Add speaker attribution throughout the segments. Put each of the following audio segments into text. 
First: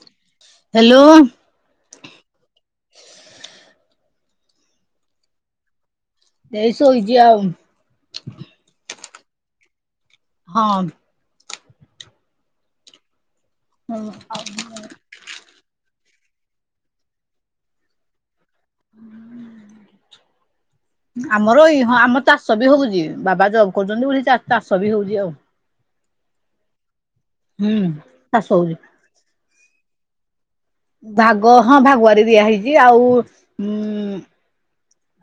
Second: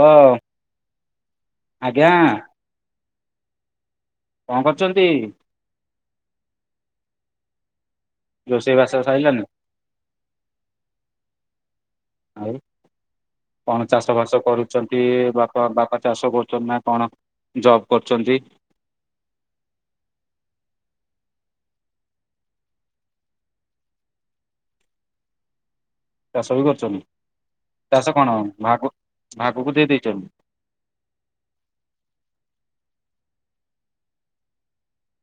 Speaker 1: ହ
Speaker 2: ହ୍ୟାଲୋ
Speaker 1: ଆଜ୍ଞା।
Speaker 2: [inaudible]
Speaker 1: କଣ କରୁଛନ୍ତି?
Speaker 2: ଏ ଶୋଇଛି ଆଉ।
Speaker 1: ପାଇିଲନି।
Speaker 2: ହଁ।
Speaker 1: ଆଉ କଣ
Speaker 2: ହଁ
Speaker 1: ଚାଷ ବାସ କରୁଛନ୍ତି ବାପ? କଣ ବାପା ଚାଷ କରୁଛନ୍ତି, ନା କଣ ଜବ କରୁଛନ୍ତି?
Speaker 2: ଆମର ଏଇ ହଁ ଆମର ଚାଷ ବି ହଉଛି, ବାବା ଜବ୍ କରୁଛନ୍ତି ବୋଲି ଚାଷ ବି ହଉଛି ଆଉ।
Speaker 1: ଚାଷ ବି କରୁଛନ୍ତି,
Speaker 2: ହୁଁ
Speaker 1: ଚାଷ କଣ ଭା ଭାଗ କୁ ଦେଇ ଦେଇେଇଛନ୍ତି।
Speaker 2: ଭାଗ ହଁ ଭାଗଆାରୀ ଦିଆ ହେଇଛି, ଆଉ ମ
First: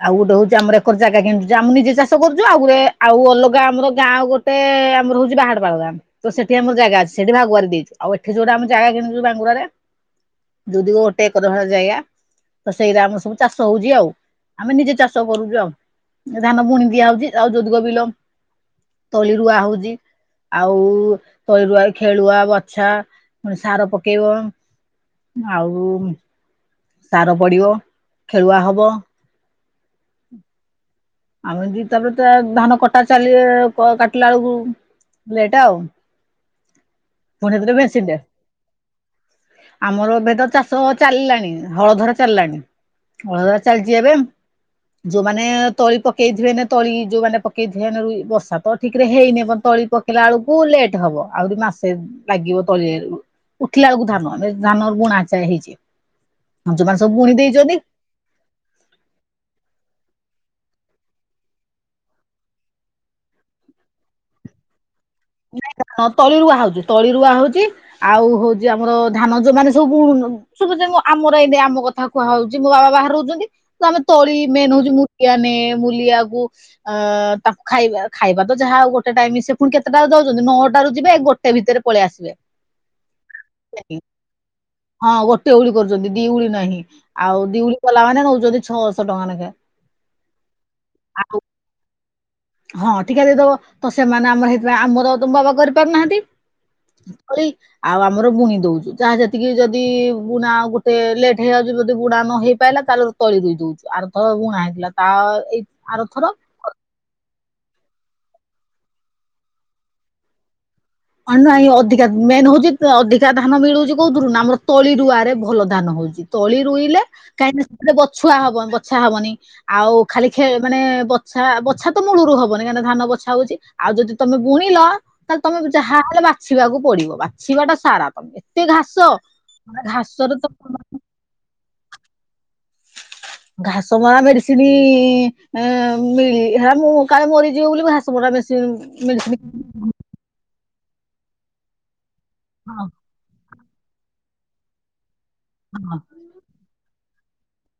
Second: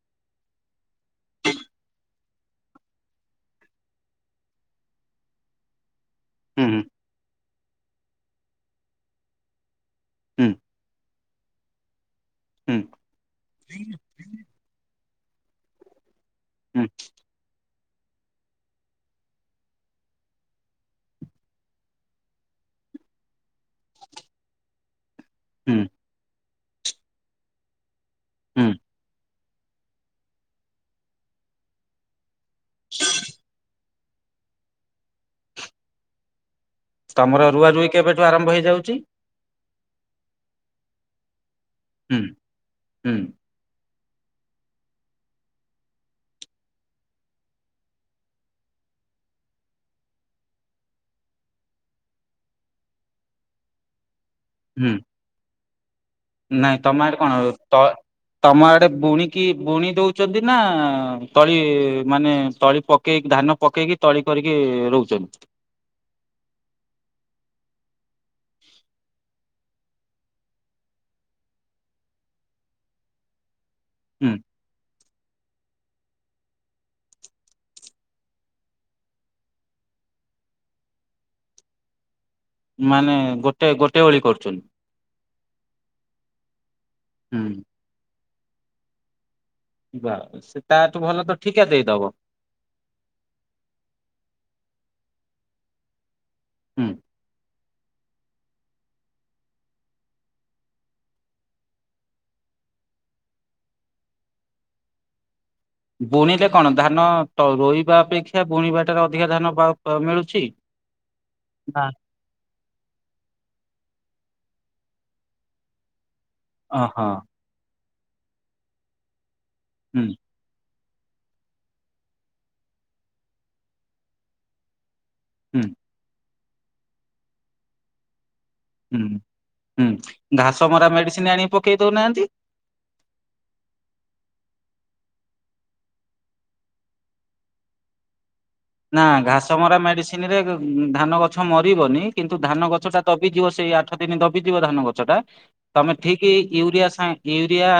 Speaker 2: ଆଉ ଗୋଟେ ହଉଛି ଆମର ଏକର ଜାଗା କିଣୁ ଆମେ ନିଜେ ଚାଷ କରୁଛୁ, ଆଉ ଗୋଟେ ଆଉ ଅଲଗା ଆମର ଗାଁ ଗୋଟେ ଆମର ରହୁଛି ବାହା ପାଳଦ ତ ସେଠି ଆମର
Speaker 1: ହୁଁ
Speaker 2: ଜାଗା ଅଛି, ସେଠି ଭାଗୁଆାର ଦେଇଛିୁ ଆଉ ଏଠି ଯୋଉଟା ଆମ ଜାଗା କିଣିଛୁ ବାଙ୍ଗୁରରେ
Speaker 1: ହୁଁ
Speaker 2: ଦୁଦିକୁ ଗୋଟେ ଏକର ଭଳି ଜାଗା ତ
Speaker 1: ହୁଁ
Speaker 2: ସେଇଟା ଆମର ସବୁ ଚାଷ ହଉଛି ଆଉ। ଆମେ ନିଜେ ଚାଷ କରୁଛୁ, ଆଉ ଧାନ ପୁଣି
Speaker 1: ହୁଁ
Speaker 2: ଦିଆହଉଛି ଆଉ ଯୌଦଗ ବିଲ। ତଳି ରୁଆ ହଉଛି। ଆଉ ତଳି ରୁଆ ଖେଳୁଆ ବଛା ସାର ପକେଇବ
Speaker 1: ହୁଁ
Speaker 2: ଆଉ
Speaker 1: ହୁଁ
Speaker 2: ସାର ପଡିବ ଖେଳୁଆ
Speaker 1: ହୁଁ
Speaker 2: ହବ [inaudible] ଆମେ ଦି ତାପରେ ତା ଧାନ କଟା ଚାଲେ କାଟିଲା ବେଳକୁ ଲେଟା ଆଉ।
Speaker 1: ତମର ରୁଆ
Speaker 2: ପୁଣିଥରେ
Speaker 1: ରୁଇ
Speaker 2: ମେସିଟେ
Speaker 1: କେବେଠୁ ଆରମ୍ଭ ହେଇଯାଉଛି
Speaker 2: ଆମର ଏବେ ତ ଚାଷ ତ ଚାଲିଲାଣି ହଳଧରା
Speaker 1: ହୁଁ
Speaker 2: ଚାଲିଲାଣି
Speaker 1: ହୁଁ
Speaker 2: ହଳଧରା ଚାଲିଛି ଏବେ ଯୋଉମାନେ ତଳି ପକେଇଥିବେ ନ ତଳି ଯୋଉମାନେ ପକେଇଥିବେ ର ଇ ବର୍ଷା ତ ଠିକରେ ହେଇନି ତ ତଳି ପକେଇଲା ବେଳକୁ ଲେଟ୍ ହବ ଆହୁରି ମାସେ ଲାଗିବ ତଳିରେ ଉଠିଲା ବେଳକୁ ଧାନ। ମାନେ
Speaker 1: ହୁଁ
Speaker 2: ଧାନର ଗୁଣ ଆଚାର ହେଇଛି।
Speaker 1: ନାଇଁ
Speaker 2: ଯୋଉମାନେ
Speaker 1: ତମ
Speaker 2: ସବୁ ବୁଣି
Speaker 1: କଣ
Speaker 2: ଦେଇଛନ୍ତି
Speaker 1: ତ ତମ ବୁଣିକି ବୁଣି ଦଉଛନ୍ତି ନା ତଳି ମାନେ ତଳି ପକେଇକି ଧାନ ପକେଇ ତଳି କରିକି ରହୁଛି।
Speaker 2: ତଳି ରୁଆ ହଉଛି ତଳି ରୁଆ ହଉଛି ଆଉ ହଉଛି ଆମର ଧାନ ଯୋ ମାନେ ସବୁ ସବୁଁ ଆମର ଏଇ ଆମ କଥା କୁହା ହଉଛି ମୋ ବାବା ବା ବା ରହୁଛନ୍ତି ଆମେ
Speaker 1: ହୁଁ
Speaker 2: ତଳି ମେନ୍ ହଉଛି ମୁଁ [unintelligible] ମୁଲିଆକୁ ଅ ତାକୁ ଖାଇବା ଖାଇବା ତ ଯାହା ହଉ ଗୋଟେ ଟାଇମ ସେ ପୁଣି କେ ତେଟାରୁ ଯାଉଉଛନ୍ତି ନଅଟାରୁ ଯିବେ ଗୋଟେ ଭିତରେ ପଳେଇ ଆସିବେ।
Speaker 1: ମାନେ ଗୋଟେ ଗୋଟେ ଓଳି କରୁଛନ୍ତି।
Speaker 2: ହଁ ଗୋଟେ ଉଳି କରୁଛନ୍ତି ଦିଉଳି ନାହିଁ ଆଉ
Speaker 1: ହୁଁ
Speaker 2: ଦିଉଳି କଲା ମାନେ ନଉଛନ୍ତି ଛଅଶହ ଟଙ୍କା ଲେଖା।
Speaker 1: ବା ସେ ତା ତୁ ଭଲ ତ
Speaker 2: ଆଉ
Speaker 1: ଠିକା ଦେଇଦବ।
Speaker 2: ହଁ ଠିକା ଦେଇଦବ ତ ସେମାନେ ଆମର ସେଇଥିପାଇଁ ଆମର ତ ବାବା କରିପାରୁନାହାନ୍ତି।
Speaker 1: ହୁଁ
Speaker 2: କରି ଆଉ ଆମର ବୁଣି ଦଉଛୁ ଯାହା ସେତିକି ଯଦି ବୁଣା ଗୋଟେ ଲେଟ୍ ହେଇଯାଉଛି ଯଦି ବୁଣା ନ ହେଇ ପାରିଲା ତାଲ ତଳି ରୁ ଦଉଛୁ ଆର ଥର ବୁଣା ହେଇଥିଲା ତା ଏଇ ଆରଥର
Speaker 1: ବୁଣିଲେ କଣ ଧାନ ତଳି ରୋଇବା ଅପେକ୍ଷା ବୁଣିବାଟାରେ ଅଧିକା ଧାନ ପା ମିଳୁଛି।
Speaker 2: ହ ନାଇଁ
Speaker 1: ନା
Speaker 2: ଅଧିକା ମେନ୍ ହଉଛି ଅଧିକା ଧାନ ମିଳୁଛି କୋଉଥିରୁ ନା ଆମର ତଳି ରୁଆରେ ଭଲ ଧାନ ହଉଛି ତଳି ରୁଇଲେ
Speaker 1: ଓହୋ
Speaker 2: କାହିଁକିନା ମାନେ ବଛା ହବ ବଛା ହବନି ଆଉ
Speaker 1: ହୁଁ
Speaker 2: ଖାଲି ଖେ ମାନେ ବଛା ବଛା ତ ମୂଳରୁ ହବନି କାହିଁକି ଧାନ ବଛା ହଉଛି ଆଉ ଯଦି ତମେ ବୁଣିଲ ତାହେଲେ
Speaker 1: ହୁଁ
Speaker 2: ତମେ ଯାହାହଲେ ବାଛିବାକୁ ପଡିବ ବାଛିବାଟା ସାରା ତମେ। ଏତେ ଘାସ
Speaker 1: ହୁଁ
Speaker 2: ମ
Speaker 1: ହୁଁ
Speaker 2: ଘାସରେ ତ
Speaker 1: ଘାସ ମରା ମେଡିସିନ ଆଣି ପକେଇ ଦଉ ନାହାନ୍ତି।
Speaker 2: ଘାସ ମରା ମେଡିସିନ ଉ ମିଳିଲେ ହେଲା ମୁଁ କାଳେ ମରିଯିବ ବୋଲି ଘାସ ମରା ମେଡ୍
Speaker 1: ନା ଘାସ ମରା ମେଡିସିନ ରେ ଧାନ ଗଛ ମରିବନି କିନ୍ତୁ ଧାନ
Speaker 2: ହଁ
Speaker 1: ଗଛ ଟା ଦବିଯିବ ସେଇ ଆଠ ଦିନ ଦବିଯିବ ଧାନ ଗଛ ଟା ତମେ
Speaker 2: ହଁ
Speaker 1: ଠିକ ୟୁରିଆ ସାଙ୍ଗ ୟୁରିଆ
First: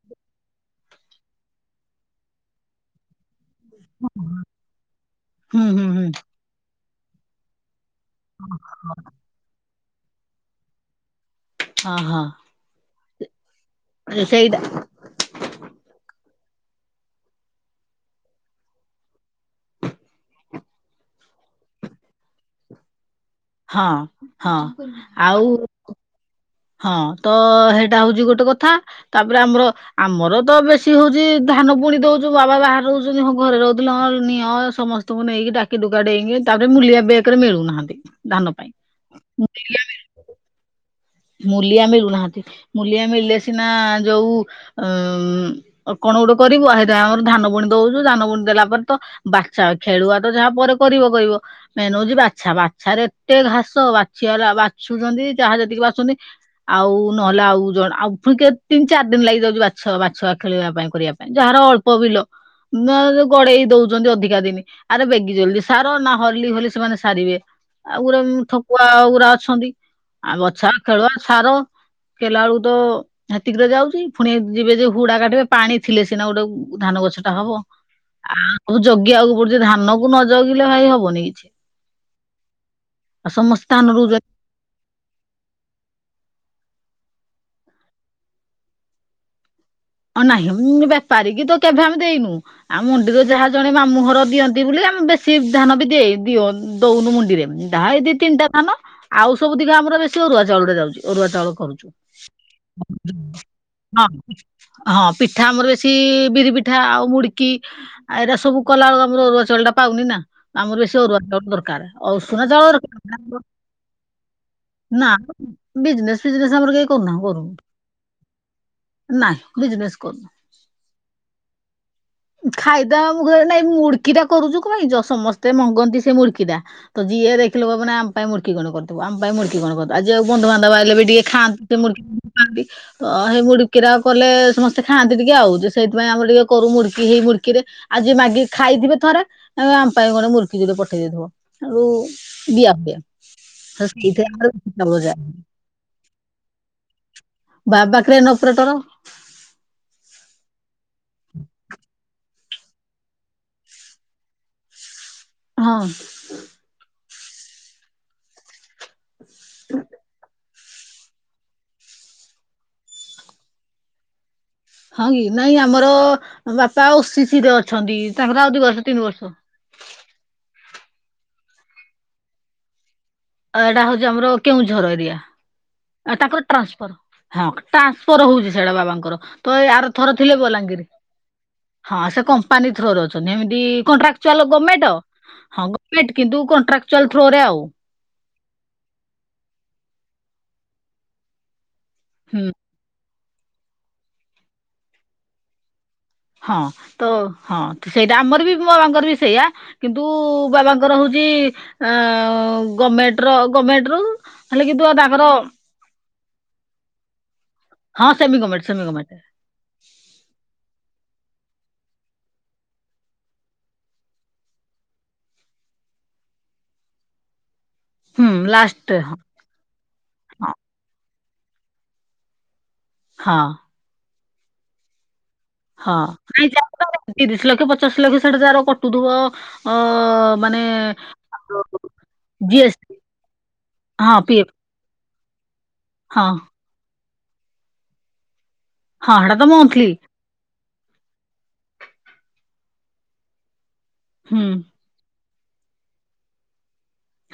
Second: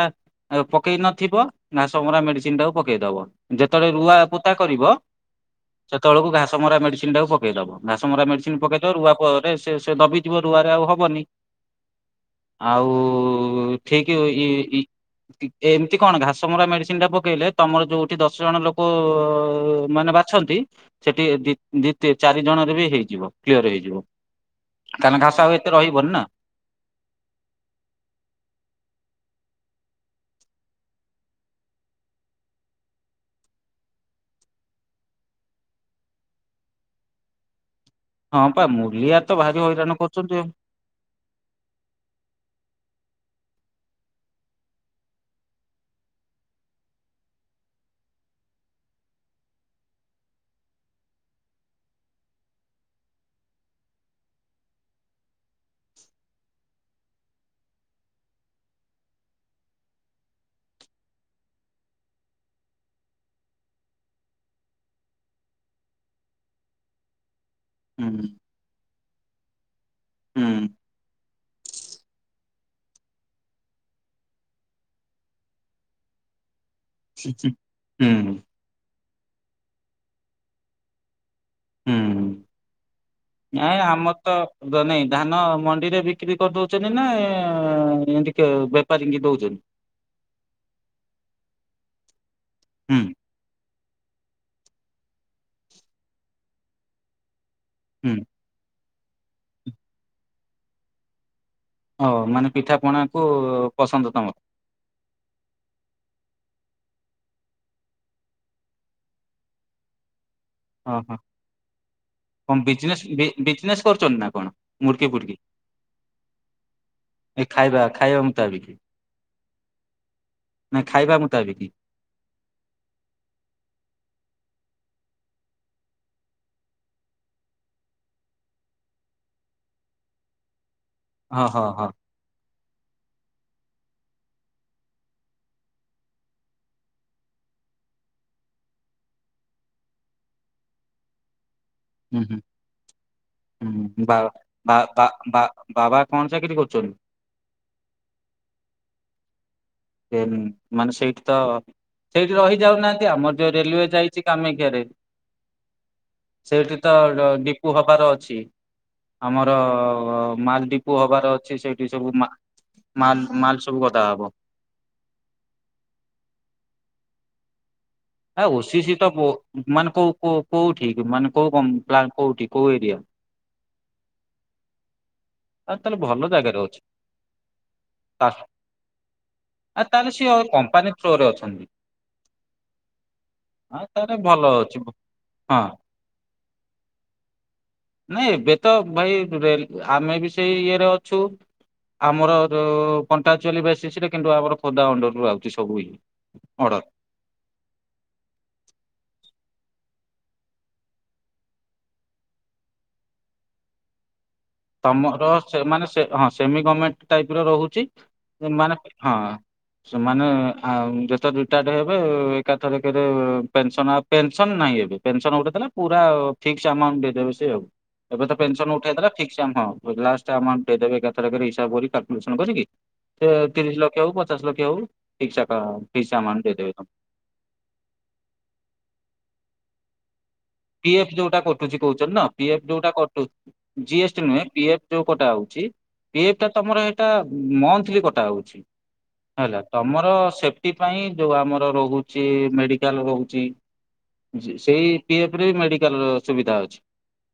Speaker 1: ପକେଇ ନଥିବ ଘାସସରା ମେଡିସିନ ଟାକୁ ପକେଇଦବ। ଯେତେବେଳେ ରୁଆ ପୋତା କରିବ
Speaker 2: ହୁଁ ହୁଁ ହୁଁ
Speaker 1: ସେତେବେଳକୁ ଘାସ ମରା ମେଡ଼ିସିନ ଟାକୁ ପକେଇଦବ। ଘାସ ମରା ମେଡ଼ିସିନ ପକାଇଦବ ରୁଆରେ ସେ ସେ ଦବିଥିବ ରୁଆରେ ଆଉ ହେବନି।
Speaker 2: ହଁ ହଁ।
Speaker 1: ଠିକ ଇ
Speaker 2: ସେଇଟା
Speaker 1: ଇ ଏମତି କଣ ଘାସ ମରା ମେଡ଼ିସିନ ଟା ପକେଇଲେ ତମର ଯୋଉଠି ଦଶ ଜଣ ଲୋକ ମାନେ ବାଛନ୍ତି ସେଇ ଟି ଦି ଚାରି ଜଣରେ ବି ହେଇଯିବ। କ୍ଲିୟର
Speaker 2: ହଁ
Speaker 1: ହେଇଯିବ
Speaker 2: ହଁ
Speaker 1: କାହିଁକିନା ଘାସ ଆଉ ଏତେ ରହିବନି ନା।
Speaker 2: ହଁ ତ ସେଇଟା ହଉଛି ଗୋଟେ କଥା ତାପରେ ଆମର ଆମର ତ ବେଶି ହଉଛି ଧାନ ପୁଣି ଦଉଛୁ ବାବା ବାହାରେ ରହୁଛନ୍ତି ଘରେ ରହୁଥିଲ ନିଅ ସମସ୍ତଙ୍କୁ ନେଇି ଡାକି ଡୁା ଡେଇକି ତାପରେ ମୂଲିଆ ବେକରେ ମିଳୁନାହାନ୍ତି। ଧାନ
Speaker 1: ହଁ ପା
Speaker 2: ପାଇଁ
Speaker 1: ମୂଲିଆ ତ ଭାରି ହଇରାଣ କରୁଛନ୍ତି ଆଉ।
Speaker 2: ମୁଲିଆ ମିଳୁନାହାନ୍ତି ମୂଲିଆ ମିଳିଲେ ସିନା ଯୋଉ ଉଁ ଅ କଣ କଣ ଗୋଟେ କରିବୁ ସେଇଟା ଆମର ମେ ହଉଛି ବାଛା ବାଛରେ ଏତେ ଘାସ ବା ବାଛୁଛନ୍ତି ଯାହା ଯେତିକି ଆଉ ନହେଲେ ଆଉ ଜଣ ଆଉୁଣି ତିନି ଚାରି ଦିନ ଲାଗି ଯାଉଛିଛ ବାଛ ଖେଳିବା ପାଇଁ। କରିବା ପାଇଁ ଯାହାର ଅଳ୍ପ ବିଲ। ଗଡେଇ ଦଉଛନ୍ତି ଅଧିକା ଦିନ ଆରେ ବେଗି ଜଲଦି ସାର ନା ହଲି ହୋଲି ସେମାନେ ସାରିବେ। ଆଉ ଗୁରା
Speaker 1: ହୁଁ
Speaker 2: ଠକୁଆ ଗୁୁରା ଅଛନ୍ତି ଆଉ
Speaker 1: ହୁଁ
Speaker 2: ବଛା ଖେଳଆ ସାର। କଲା ବେଳକୁ ତ ହେତିକିରେ ଯାଉଛି ପୁଣି ଯିବେ ଯେ ହୁଡା କାଟିବେ ପାଣି ଥିଲେ ସିନା ଗୋଟେ ଧାନଗଛ ଟା ହବ
Speaker 1: ହୁଁ
Speaker 2: ଆଉ ଜଗିବାକୁ ପଡୁଛି ଧାନ କୁ ନ ଜଗିଲେ ଭାଇ ହବନି କିଛି।
Speaker 1: ହୁଁ
Speaker 2: ଆଉ ସମସ୍ତେ
Speaker 1: ନାଇ
Speaker 2: ଧାନ
Speaker 1: ଆମର
Speaker 2: ରୋଉଛନ୍ତି
Speaker 1: ତ ନାଇଁ ଧାନ ଡିରେ ବିକ୍ରି କରିଦଉଛନ୍ତି ନା ଏମତି ବେପାରୀ ଦଉଛନ୍ତି।
Speaker 2: ହଁ ନହିଁ ମୁଁ ବେପାରୀ କି ତ କେବେ ଆମେ ଦେଇନୁ ଆଉ
Speaker 1: ହୁଁ
Speaker 2: ମଣ୍ଡିର ଯାହା ଜଣେ ମୁହଁର ଦିଅନ୍ତି ବୋଲି ଆମେ ବେଶୀ ଧ୍ୟାନ ବି ଦେଇ ଦିଅ ଦଉନୁ ମୁଣ୍ଡିରେ ଏଇ ଦି
Speaker 1: ହୁଁ
Speaker 2: ତିନିଟା ଧାନ ଆଉ ସବୁ ଦିିକ ଆମର ବେଶ ଅରୁଆ ଚାଉଳ ରେ ଯାଉଛି ଅରୁଆ ଚାଉଳକୁ ହଁ।
Speaker 1: ହଉ ମାନେ ପିଠା ପଣା କୁ ପସନ୍ଦ ତମର
Speaker 2: ହଁ ପିଠା ଆମର ବେଶି ବିରି ପିଠା ଆଉ ମୁଡିକି ଏଇଟା ସବୁ କଲା ଆମର ଅରୁଆ ପାଉନି ନା ଆମର ବେଶୀ
Speaker 1: ଓହୋ
Speaker 2: ଅରୁଆ ଚାଉଳ ଦରକାର ଉଷୁନା
Speaker 1: କଣ
Speaker 2: ଚାଉଳ
Speaker 1: ବିଜନେସ୍ ବି-
Speaker 2: ଦରକାର
Speaker 1: ବିଜନେସ୍ କରୁଛନ୍ତି ନା କଣ? ମୁଡ଼କି
Speaker 2: ନା
Speaker 1: ଫୁଡ଼କି
Speaker 2: ବିଜନେସ ଫିଜନେସ ଆମର କେହି କରୁନା
Speaker 1: ଏ
Speaker 2: କରୁନୁ।
Speaker 1: ଖାଇବା ଖାଇବା ମୁତାବିକି
Speaker 2: ନାଇଁ। [inaudible] ଭ
Speaker 1: ନା ଖାଇବା ମୁତାବିକି
Speaker 2: ସମସ୍ତେ ମଙ୍ଗନ୍ତି ସେ ମୁଡ଼କି ତ ଯିଏ ଦେଖିଲେ ଭବ ଆମ ପାଇଁ ମୁଡ଼କି କଣ କରୁଥିବୁ ଆମ ପାଇଁ ମୁଁ କଣ କଥା ଆଜି ଆଉ ବନ୍ଧୁବାନ୍ଧବ ଆସିଲେ ବି ଟିକେ ଖାଆ
Speaker 1: ହଁ ହଁ ହଁ
Speaker 2: କୀରା କଲେ ସମସ୍ତେ ଖାନ୍ତି ଟିକେ ଆଉ ସେଇଥିପାଇଁ ଆମ ଟିକେ କରୁ ମୁଡ଼କି ହେଇ ମୁଡ଼କି ଆଉ ଯିଏ ମାଗି ଖାଇ ଥିବେ ଥରେ ଆ ଆମ ପାଇଁ ଗଣେ ମୁଡ଼କି ଯଦି ପଠେଇ ଦେଇଥିବ ହେଟୁ
Speaker 1: ହୁଁ ହୁଁ
Speaker 2: ଦିଆ ହୁଏ। ତ
Speaker 1: ହୁଁ ବା
Speaker 2: ସେଇଥିରେ
Speaker 1: ବା
Speaker 2: ଆମର ଯାଏ।
Speaker 1: ବା ବାବା କଣ ଚାକିରି କରୁଛନ୍ତି?
Speaker 2: ବା ପାଖରେ ଏଇନେ ଅପରେଟର।
Speaker 1: ମାନେ ସେଇଠି ତ ସେଇ ରହି ଯାଉନାହାନ୍ତି ଆମର ଯୋଉ ରେଲୱେ ଯାଇଛି କାମାକ୍ଷା ରେ
Speaker 2: ହଁ।
Speaker 1: ଡିପୁ ହବାର ଅଛି ଆମର ମା ଡ଼ିପୁ ହବାର ଅଛି ସେଇଠି ସବୁ ମାଲ ସବୁ ଗଦା ହବ।
Speaker 2: ହଁ କି ନାଇଁ ଆମର ବାପା ଆ ଶିଶିର ଅଛି।
Speaker 1: ହ ଓସିି ସି ତ ମାନେ କୋଉ କୋଉଠି ମାନେ କୋଉ କ ପ୍ କୋଉଠି କୋଉ ଏରିଆ?
Speaker 2: ଆଉ ଏଇଟା ହଉଛି ଆମର କେଉଁଝର ଏରିଆ।
Speaker 1: ଆଉ ତାହେଲେ ଭଲ
Speaker 2: ତାଙ୍କର
Speaker 1: ଜାଗାରେ ଅଛି
Speaker 2: ଟ୍ରାନ୍ସଫର ହ ଟ୍ରାନ୍ସଫର ହଉଛି ସେଟା ବାବାଙ୍କର ତ ଏ
Speaker 1: ଆଉ
Speaker 2: ଆର
Speaker 1: ତାହେଲେ
Speaker 2: ଥର
Speaker 1: ସିଏ
Speaker 2: ଥିଲେ ବଲାଙ୍ଗୀର।
Speaker 1: କମ୍ପାନୀ ଥ୍ରୋ ରେ ଅଛନ୍ତି।
Speaker 2: ହଁ ସେ କମ୍ପାନୀ ଥ୍ରୋରେ ଅଛନ୍ତି ଏମିତି
Speaker 1: ହଁ ତାହେଲେ ଭଲ
Speaker 2: କଣ୍ଟ୍ରାକ୍ଚୁଆଲ
Speaker 1: ଅଛି
Speaker 2: ଗଣମେଣ୍ଟ ଆଉ ହଁ ମ କିନ୍ତୁ କଣ୍ଟ୍ରାଚୁଆଲ ଥ୍ରୋ ରେ ଆଉ
Speaker 1: ନାଇଁ ଏବେ ତ ଭାଇରେ ଆମେ ବି ସେଇ ଇଏରେ ଅଛୁ ଆମର
Speaker 2: ହୁଁ
Speaker 1: କଣ୍ଟାଚୁଲି ବେସିସି ରେ କିନ୍ତୁ ଆମର ଖୋର୍ଦ୍ଧା ଅଣ୍ଡରୁ ଆଉଛି ସବୁ
Speaker 2: ହଁ
Speaker 1: ଅର୍ଡର।
Speaker 2: ତ ହଁ ସେଇଟା ଆମର ବି ମୋ ବାବାଙ୍କର ବି ସେଇଆ କିନ୍ତୁ ବାବାଙ୍କର ହେଉଛି ଗଭର୍ଣ୍ଣମେଣ୍ଟର ଗଭର୍ଣ୍ଣମେଣ୍ଟରୁ ହେଲେ କିନ୍ତୁ ତାଙ୍କର
Speaker 1: ତମର ସେ ମାନେ ହଁ ସେମି ଗଭର୍ମେଣ୍ଟ ଟାଇପ ର ରହୁଛି
Speaker 2: ହଁ ସେମି ଗଭର୍ଣ୍ଣମେଣ୍ଟ
Speaker 1: ସେମାନେ
Speaker 2: ସେମି
Speaker 1: ହଁ
Speaker 2: ଗଭର୍ଣ୍ଣମେଣ୍ଟ
Speaker 1: ସେମାନେ ଯେତେ ଏକାଠେ ହେବେ ଏକାଥର କରେ ପେନସନ ନାଇଁ ଏବେ ପେନସନ ଉଠେଇ ଦେଲା ପୁରା ଫିକ୍ସ ଆମାଉଣ୍ଟ ଦେଇବେ ସେ ଆଉ ଏବେ
Speaker 2: ହୁଁ
Speaker 1: ତ ପେନସନ
Speaker 2: ଲାଷ୍ଟ
Speaker 1: ଉଠେଇ ଦେଲା
Speaker 2: ହଁ
Speaker 1: ଲାଷ୍ଟ ଏମାଉନ୍ଟ ଦେଇଦେବେ। ହିସାବ କରିକି କଲକୁଲେସନ କରିକି
Speaker 2: ହଁ
Speaker 1: ତିରିଶ ଲକ୍ଷ ହଉ ପଚାଶ ଲକ୍ଷ ହଉ ଫିକ୍ସ ଆକା
Speaker 2: ହଁ
Speaker 1: ଫିକ୍ସ ଆମାଉଣ୍ଟ
Speaker 2: ନାଇଁ
Speaker 1: ଦେଇଦେବେ ତମକୁ।
Speaker 2: ତାର ତିରିଶ ଲକ୍ଷ ପଚାଶ ଲକ୍ଷ ସେଟା ତାର କଟୁଥିବ ଅ ମାନେ
Speaker 1: ପି ଏଫ ଯୋଉଟା କଟୁଛି କହୁ ନା ପିଏଫ
Speaker 2: ଜିଏସଟି
Speaker 1: ଯୋଉଟା ଯି ଏସ
Speaker 2: ହଁ
Speaker 1: ଟି ନୁହଁ
Speaker 2: ପିଏଫ
Speaker 1: ପି ଏଫ ଯୋଉଁ କଟା ହଉଛି ପି
Speaker 2: ହଁ
Speaker 1: ଏଫ ତମର ହେଇଟା ମଂଥଲି କଟା ହଉଛି
Speaker 2: ହଁ ହେଟା ତ
Speaker 1: ହେଲା
Speaker 2: ମନ୍ଥଲି
Speaker 1: ତମର ସେ ସେଥିପାଇ ଯୋଉ ଆମର ରହୁଛି ମେଡିକାଲ ରହୁଛି
Speaker 2: ହୁଁ
Speaker 1: ସେଇ ପି ଏଫ ମେଡିକାଲ ସୁବିଧା ଅଛି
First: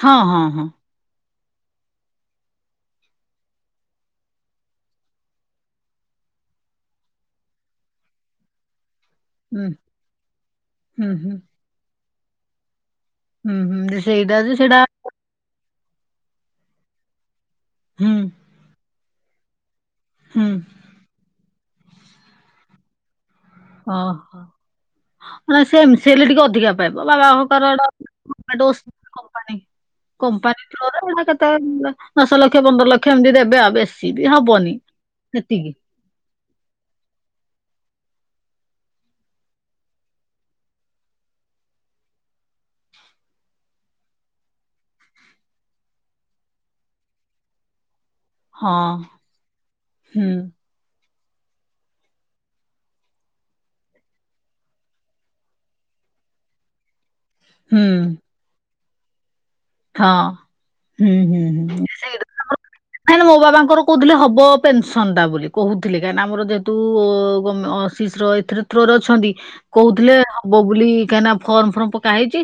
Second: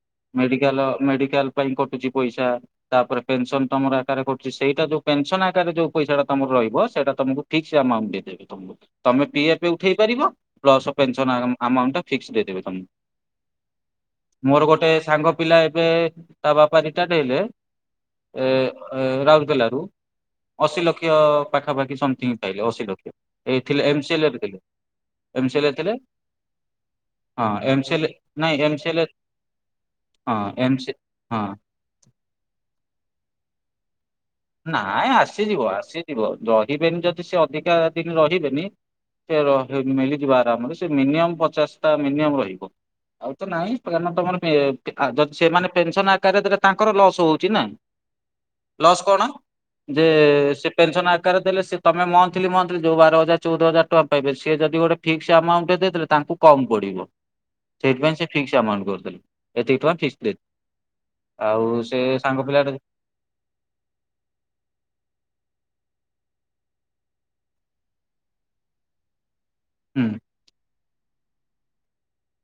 Speaker 2: ହଁ ହଁ ହଁ
Speaker 1: ମେଡ଼ିକାଲ ମେଡ଼ିକାଲ କଟୁଛି ପଇସା ତାପରେ ପେନସନ ତମର ଆକାରରେ କଟୁଛି ସେଇଟା ଯୋଉ ପେନସନ ଆକାରରେ ଯୋଉ ପଇସା ଟା ତମର ରହିବ ସେଇଟା ତମକୁ ଫିକ୍ସ ଆମାଉଣ୍ଟ ଦେଇଦେବେ ତମକୁ ତମେ
Speaker 2: ହୁଁ
Speaker 1: ପିଏଫ ଉଠେଇ ପାରିବ ପ୍ଲସ
Speaker 2: ହୁଁ ହୁଁ
Speaker 1: ପେନସନ ଆମାଉଣ୍ଟ ଟା ଫିକ୍ସ ଦେଇଦେବେ ତମକୁ
Speaker 2: ହୁଁ ହୁଁ ଯେ ସେଇଟା ଯେ
Speaker 1: ମୋର
Speaker 2: ସେଇଟା
Speaker 1: ଗୋଟେ ସାଙ୍ଗ ପିଲା ଏବେ ତା ବାପା ରିଟାଡ଼ ହେଲେ
Speaker 2: ହୁଁ
Speaker 1: ଏ ରାଉରକେଲାରୁ
Speaker 2: ହୁଁ
Speaker 1: ଅଶୀ ଲକ୍ଷ ପାଖାପାଖି ସମଥିଙ୍ଗ ପାଇଲେ ଅଶୀ ଲକ୍ଷ। ଏ ଥିଲେ ଏମସି
Speaker 2: ଓହୋ
Speaker 1: ଥିଲେ
Speaker 2: ମାନେ
Speaker 1: ଏସିଲ
Speaker 2: ସେ
Speaker 1: ଥିଲେ
Speaker 2: ଏମସି ହେଲେ ଟିକେ ଅଧିକା ପାଇବ ବାବା
Speaker 1: ହଁ
Speaker 2: ହକାର
Speaker 1: ଏମ ସି ନାଇଁ ଏମସିଏଲ।
Speaker 2: କମ୍ପାନୀରେ କେତେ ଦଶ ଲକ୍ଷ ପନ୍ଦର ଲକ୍ଷ ଏମିତି ଦେବେ ଆଉ ବେଶ
Speaker 1: ନାଇ ଆସିଯିବ ଆସିଯିବ ରହିବେନି ଯଦି ସେ ଅଧିକା ଦିନ ରହିବେନି ସେ ମିଳିଯିବ ଆରାମରେ ସେ ମିନିମମ୍ ପଚାଶ ଟା ମିନିମମ୍ ରହିବ। ଆଉ ତ ନାଇଁ କାର ତମର ଯ ସେମାନେ ପେନସନ ଆକାର ତାଙ୍କର ଲସ ହଉଛି ନା।
Speaker 2: ହଁ।
Speaker 1: ଲସ୍ କଣ? ଯେ
Speaker 2: ହୁଁ
Speaker 1: ସେ ପନ ପେନସନ କାରରେ ଦେଲେମେ ମଥଲି ମଥଲି ଯୋଉ ବାର ହଜାର ଚଉଦ ହଜାର ଟଙ୍କା ପାଇବେ ସେ ଯଦି ଗୋଟେ ଫିକ୍ସ ଆମାଉଣ୍ଟ ତାଙ୍କୁ କମ ପଡିବ
Speaker 2: ହୁଁ
Speaker 1: ସେଥିପାଇ ସେ ଫିକସମାଉ କରିଥିଲେ।
Speaker 2: ହଁ ହୁଁ ହୁଁ
Speaker 1: ଆଉ
Speaker 2: ହୁଁ
Speaker 1: ସେ ସାଙ୍ଗ ପିଲାଟା
Speaker 2: ସେ ମୋ ବାବାଙ୍କର କହୁଥିଲେ ହବ। ବ ପେନସନଟା ବୋଲି କହୁଥିଲି କାହିଁ ଆମର ଯେହେତୁ ଅ ର ଏଥିରେ ଥ୍ରୋର ଅଛନ୍ତି।
Speaker 1: ହୁଁ।
Speaker 2: କହୁଥିଲେ ହବ ବୋଲି କାହିଁକିନା ଫର୍ମ ଫର୍ମ ପକା ହେଇଛି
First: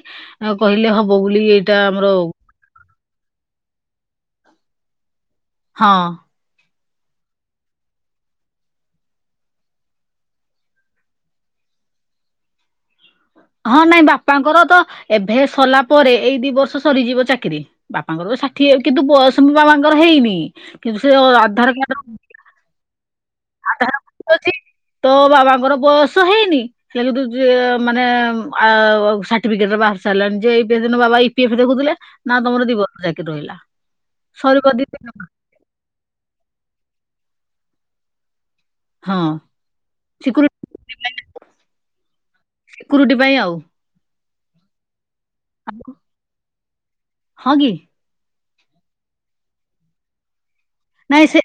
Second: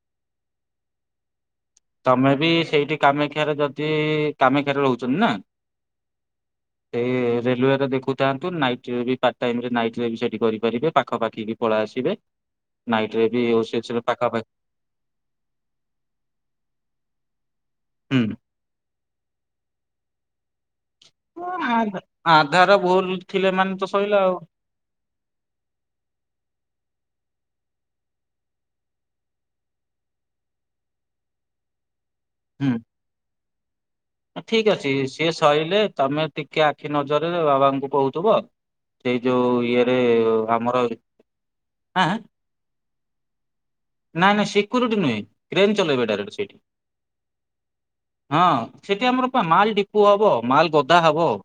Speaker 2: କହିଲେ ହବ ବୋଲି ଏଇଟା। ଆମର
Speaker 1: ତମେ ବି ସେଇଠି କାମାକ୍ଷାରେ ଯଦି କାମାକ୍ଷାରେ ରହୁଚନ୍ତି ନା?
Speaker 2: ହଁ।
Speaker 1: ଏ ରେଲୱେରେ ଦେଖୁଥାନ୍ତୁ, ନାଇଟ୍ ରେ ବି ପାର୍ଟ ଟାଇମ ରେ ନାଇଟ୍ ବି ସେଠି କରିପାରିବେ। ପାଖପାଖି ହି ପଳା ଆସିବେ ନାଇ
Speaker 2: ହଁ ନାଇଁ ବାପାଙ୍କର ତ ଏଭେ ସରିଲା ପରେ ଏଇ ଦି ବର୍ଷ ସରିଯିବ ଚାକିରି। ବାପାଙ୍କର
Speaker 1: ହୁଁ
Speaker 2: ତ ଷାଠିଏ କିନ୍ତୁ ବୟସ ମୋ ବାବାଙ୍କର ହେଇନି। କିନ୍ତୁ ସିଏ ଆଧାର
Speaker 1: ଆ-
Speaker 2: କାର୍ଡ
Speaker 1: ଆଧାର ଭୁଲ ଥିଲେ ମାନେ ତ
Speaker 2: ଆଧାର
Speaker 1: ସଇଲା
Speaker 2: ଭୁଲ
Speaker 1: ଆଉ।
Speaker 2: ଅଛି। ତ ବାବାଙ୍କର ବୟସ ହେଇନି ହେଲେ କିନ୍ତୁ ରେ ମାନେ ଆ-ଆଉ ସାଟିଫିକେଟ ତ ବାହାରି ସାରିଲାଣି ଯେ ଏଇ କେଇ ଦିନ ବାବା ଇ ପି ଏଫ ଦେଖୁଥିଲେ। ନା ତମର
Speaker 1: ହୁଁ
Speaker 2: ଦି ବର୍ଷ ଚାକିରି ରହିଲା। ସରିବ
Speaker 1: ଠିକ
Speaker 2: ଦି
Speaker 1: ଅଛି
Speaker 2: ତିନି
Speaker 1: ସିଏ ସଇଲେ ତମେ ଟିକେ ଆଖି ନଜରରେ ବାବାଙ୍କୁ କହୁଥିବ।
Speaker 2: ହଁ
Speaker 1: ସେଇ ଯୋଉ ଇଏରେ
Speaker 2: ସିକ୍ୟୁରି
Speaker 1: ଆମର ଆଁ ଆଁ
Speaker 2: ତୁଟି ପାଇଁ ଆଉ।
Speaker 1: ନା ନା ସିକୁରିଟି ନୁହେଁ ଟ୍ରେନ୍‌ ଚଲେଇବେ ଡାଇରେକ୍ଟ ସେଇଠି।
Speaker 2: ହଁ କି?
Speaker 1: ହଁ ସେଠି ଆମର ପା ମାଲ ଡିପୁ ହବ ମାଲ ଗଦା ହବ।
Speaker 2: ନାଇଁ ସେ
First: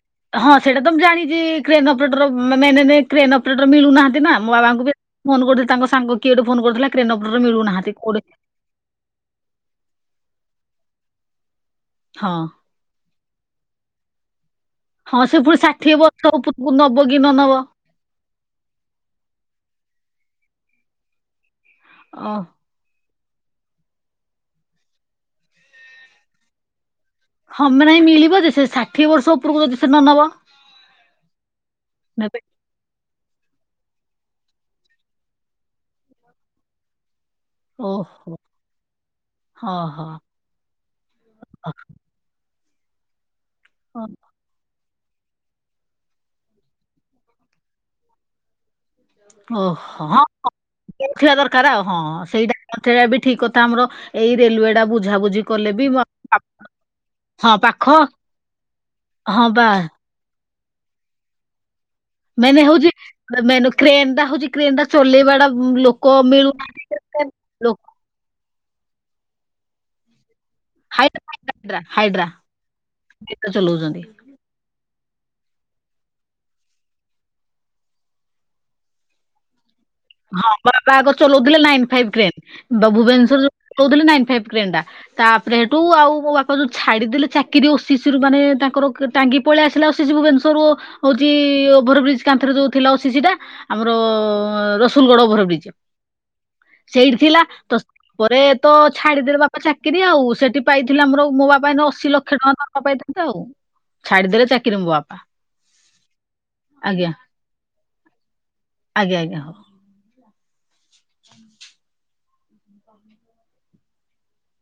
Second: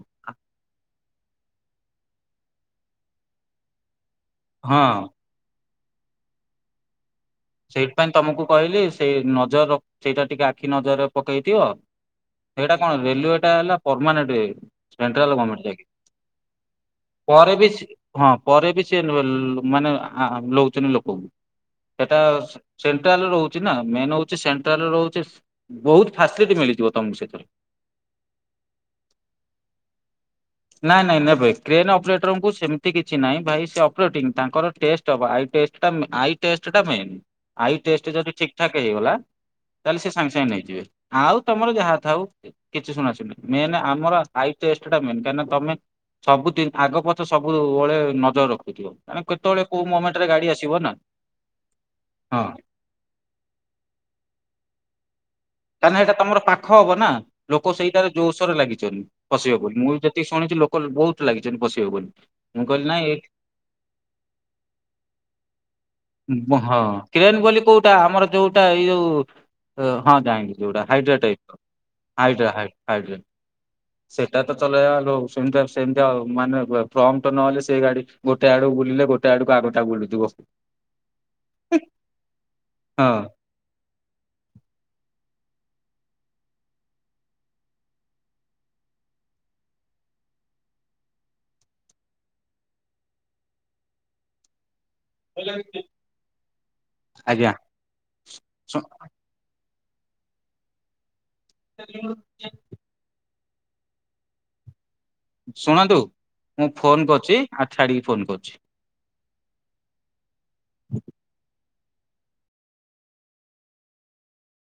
Speaker 2: ହଁ ସେଇଟା ତ ମୁଁ ଜାଣିଚି କ୍ରେନ ଅପରେଟର ମେନ ଏନେ କ୍ରେନ ଅପରେଟର ମିଳୁନାହାଁନ ଦି ନା ମୋ ବାବାଙ୍କୁ ବି
Speaker 1: ହଁ
Speaker 2: ଫୋନ କରୁଥିଲେ ତାଙ୍କ ସାଙ୍ଗ କିଏ ଗୋଟେ ଫୋନ କରୁଥିଲା କ୍ରେନ। ଅପରେଟର ମିଳୁନାହାନ୍ତି
Speaker 1: ସେଇଥିପାଇଁ
Speaker 2: କୋଉଠି
Speaker 1: ତମକୁ କହିଲି ସେଇ ନଜର ରଖ୍ ସେଇଟା ଟିକେ ଆଖି ନଜରରେ ପକେଇଥିବ।
Speaker 2: ହଁ
Speaker 1: ସେଇଟା କଣ ରେଲୱେଟା ହେଲା ପରମାନେଟ୍।
Speaker 2: ହଁ
Speaker 1: ସେଣ୍ଟ୍ରାଲ
Speaker 2: ସେ ପୁଣି
Speaker 1: ଗମେଣ୍ଟ ଚାକିରି
Speaker 2: ଷାଠିଏ ବର୍ଷ ଉପରକୁ ନବ କି ନ
Speaker 1: ପରେ
Speaker 2: ନବ
Speaker 1: ବି ସ୍ ହଁ ପରେ ବି ସେ ଲ ମାନେ ହଁ ଲଉଚନ୍ତି ଲୋକଙ୍କୁ ସେଟା
Speaker 2: ଓ
Speaker 1: ସେ ଟ୍ରାଲ ରହୁଚି ନା ମେନ ହଉଚି ସେଣ୍ଟ୍ରାଲ ରହୁଚି ସି ବହୁତ ଫାସିଲିଟ୍ ମିଳି ଯିବ।
Speaker 2: ହଁ ମ ନାଇଁ ମିଳିବ ଯେ ସେ ଷାଠିଏ ବର୍ଷ ଓପରକୁ ଯଦି ସେ ନ ନବ?
Speaker 1: ନାଇଁ ନାଇଁ ନେବେ କ୍ରେନ
Speaker 2: ନେବେ
Speaker 1: ଅପରେଟ୍ରଙ୍କୁ ସେମିତି କିଛି ନାଇଁ ଭାଇ ସଵ୍ ତାଙ୍କର ଟିମ୍ ତାଙ୍କର ଟେଷ୍ଟ ହବ ଆଇ ଚେଷ୍ଟ ଟା ମେ ଆଇ ଟେଷ୍ଟ ଟା ମେନ୍। ଆଇ ଟେଷ୍ଟ ଯଦି
Speaker 2: ଓହୋ
Speaker 1: ଠିକ ଠାକ ହେଇଗଲା
Speaker 2: ହଁ
Speaker 1: ତା ହେଲେ
Speaker 2: ହଁ
Speaker 1: ସେ ସାଙ୍ଗେ ସାଙ୍ଗେ ନେଇଯିବେ। ଆଉ ତମର ଯାହା ଥାଉ। କିଛି ଶୁଣା ଶୁଣି ନାଇଁ ମେନ ଆମର ଆଇ ଟେଷ୍ଟ ଟା ମେନ୍ କାଇଁନା ତମେ ସବୁଦିନ ଆଗ ପଛ ସବୁ ଓଳେ ନଜର ରଖ୍ ମାନେ କେତବେଳେ କୋଉ ମୋମେଣ୍ଟରେ ଗାଡି ଆସିବ? ନା।
Speaker 2: ଥିବା ଦରକାର ଆଉ ହଁ ସେଇଟା ନ ଥିଲା ବି ଠିକ କଥା ଆମର ଏଇ ରେଲୱେ ଟା ବୁଝାବୁଝି କଲେ ବି
Speaker 1: କାହିଁ ନା
Speaker 2: ମ-
Speaker 1: ସେଇଟା ତମର ପାଖ ହବ ନା,
Speaker 2: ହଁ
Speaker 1: ଲୋକ
Speaker 2: ପାଖ
Speaker 1: ସେଇଟା ରେ ଜୋରସୋରେ ଲାଗିଚନ୍ତି
Speaker 2: ହଁ
Speaker 1: ପଶିବେ
Speaker 2: ବା
Speaker 1: ବୋଲି ମୁଁ ବି ଯେତିକି ଶୁଣିଚି ଲୋକ୍ କ ବହୁତ ଲାଗିଚନ୍ତି ପଶି
Speaker 2: ମାନେ ହଉଛି ମେନ କ୍ରେନ ଟା ହଉଛି କ୍ରେନ ଟା ଚଲେଇ ବାଟା ଲୋକ ମିଳୁ
Speaker 1: ହଁ କ୍ରେନ୍ ବୋଲି କୋଉଟା ଆମର ଯୋଉଟା ଏଇ ଯୋଉ ହଁ ଯାଇଲି। ଯୋଉଟା ହାଇଡ୍ରା ଟାଇପ ହାଇଡ୍ରା ହାଇଡ୍ରା ସେଟା ତ ଚଲେଇବା ସେମତି ସେମିତି ଆଉ ମାନେ ଫ୍ରମ୍ପ ଟ ନହେଲେ ସେଇ ଗାଡି ଗୋଟେ ଆଡକୁ ବୁଲିଲେ ଗୋଟେ ଆଡକୁ ଆଗ
Speaker 2: ହଁ ବାବା ଆଗ ଚଲଉଥିଲେ ନାଇନ ଫାଇଭ କ୍ରେନ ତ
Speaker 1: ହଁ
Speaker 2: ଭୁବନେଶ୍ୱରରେ ଚଲଉଥିଲେ ନାଇ ଫାଇଭ୍ କ୍ରେନ ଟା। ତାପରେ ଏଠୁ ଆଉ ମୋ ବାପା ଯୋଉ ଛାଡିଦେଲେ ଚାକିରି ଓ ଶିଶିର ମାନେ ତାଙ୍କର ଟାଙ୍ଗି ପଳେଇ ଆସିଲା ସେ ଭୁବନେଶ୍ଵରରୁ ହଉଛି ଓଭରବ୍ରିଜ କାନ୍ଥରେ ଥିଲା ଓସିସି ଟା ଆମର ସୁଲୁଗଡ ଓଭର ବ୍ରିଜ ସେଇଠି ଥିଲା
Speaker 1: ଆଜ୍ଞା
Speaker 2: ତ ପରେ ତ
Speaker 1: ଶୁ-
Speaker 2: ଛାଡ଼ିଦେଲେ ବା ଚାକିରି ଆଉ ସେଠି ପାଇଥିଲା ଆମର ମୋ ବାପା ଅଇନା ଅଶୀ ଲକ୍ଷ ଟଙ୍କା ବାପା ପାଇଥାନ୍ତେ ଆଉ ଛାଡ଼ିଦେଲେ ଚାକିରି ମୋ ବାପ
Speaker 1: ଶୁଣନ୍ତୁ ମୁଁ ଫୋନ କରୁଛି ଆଉ ଛାଡିକି ଫୋନ କରୁଛି।
Speaker 2: ଆଜ୍ଞା ଆଜ୍ଞା ହଉ।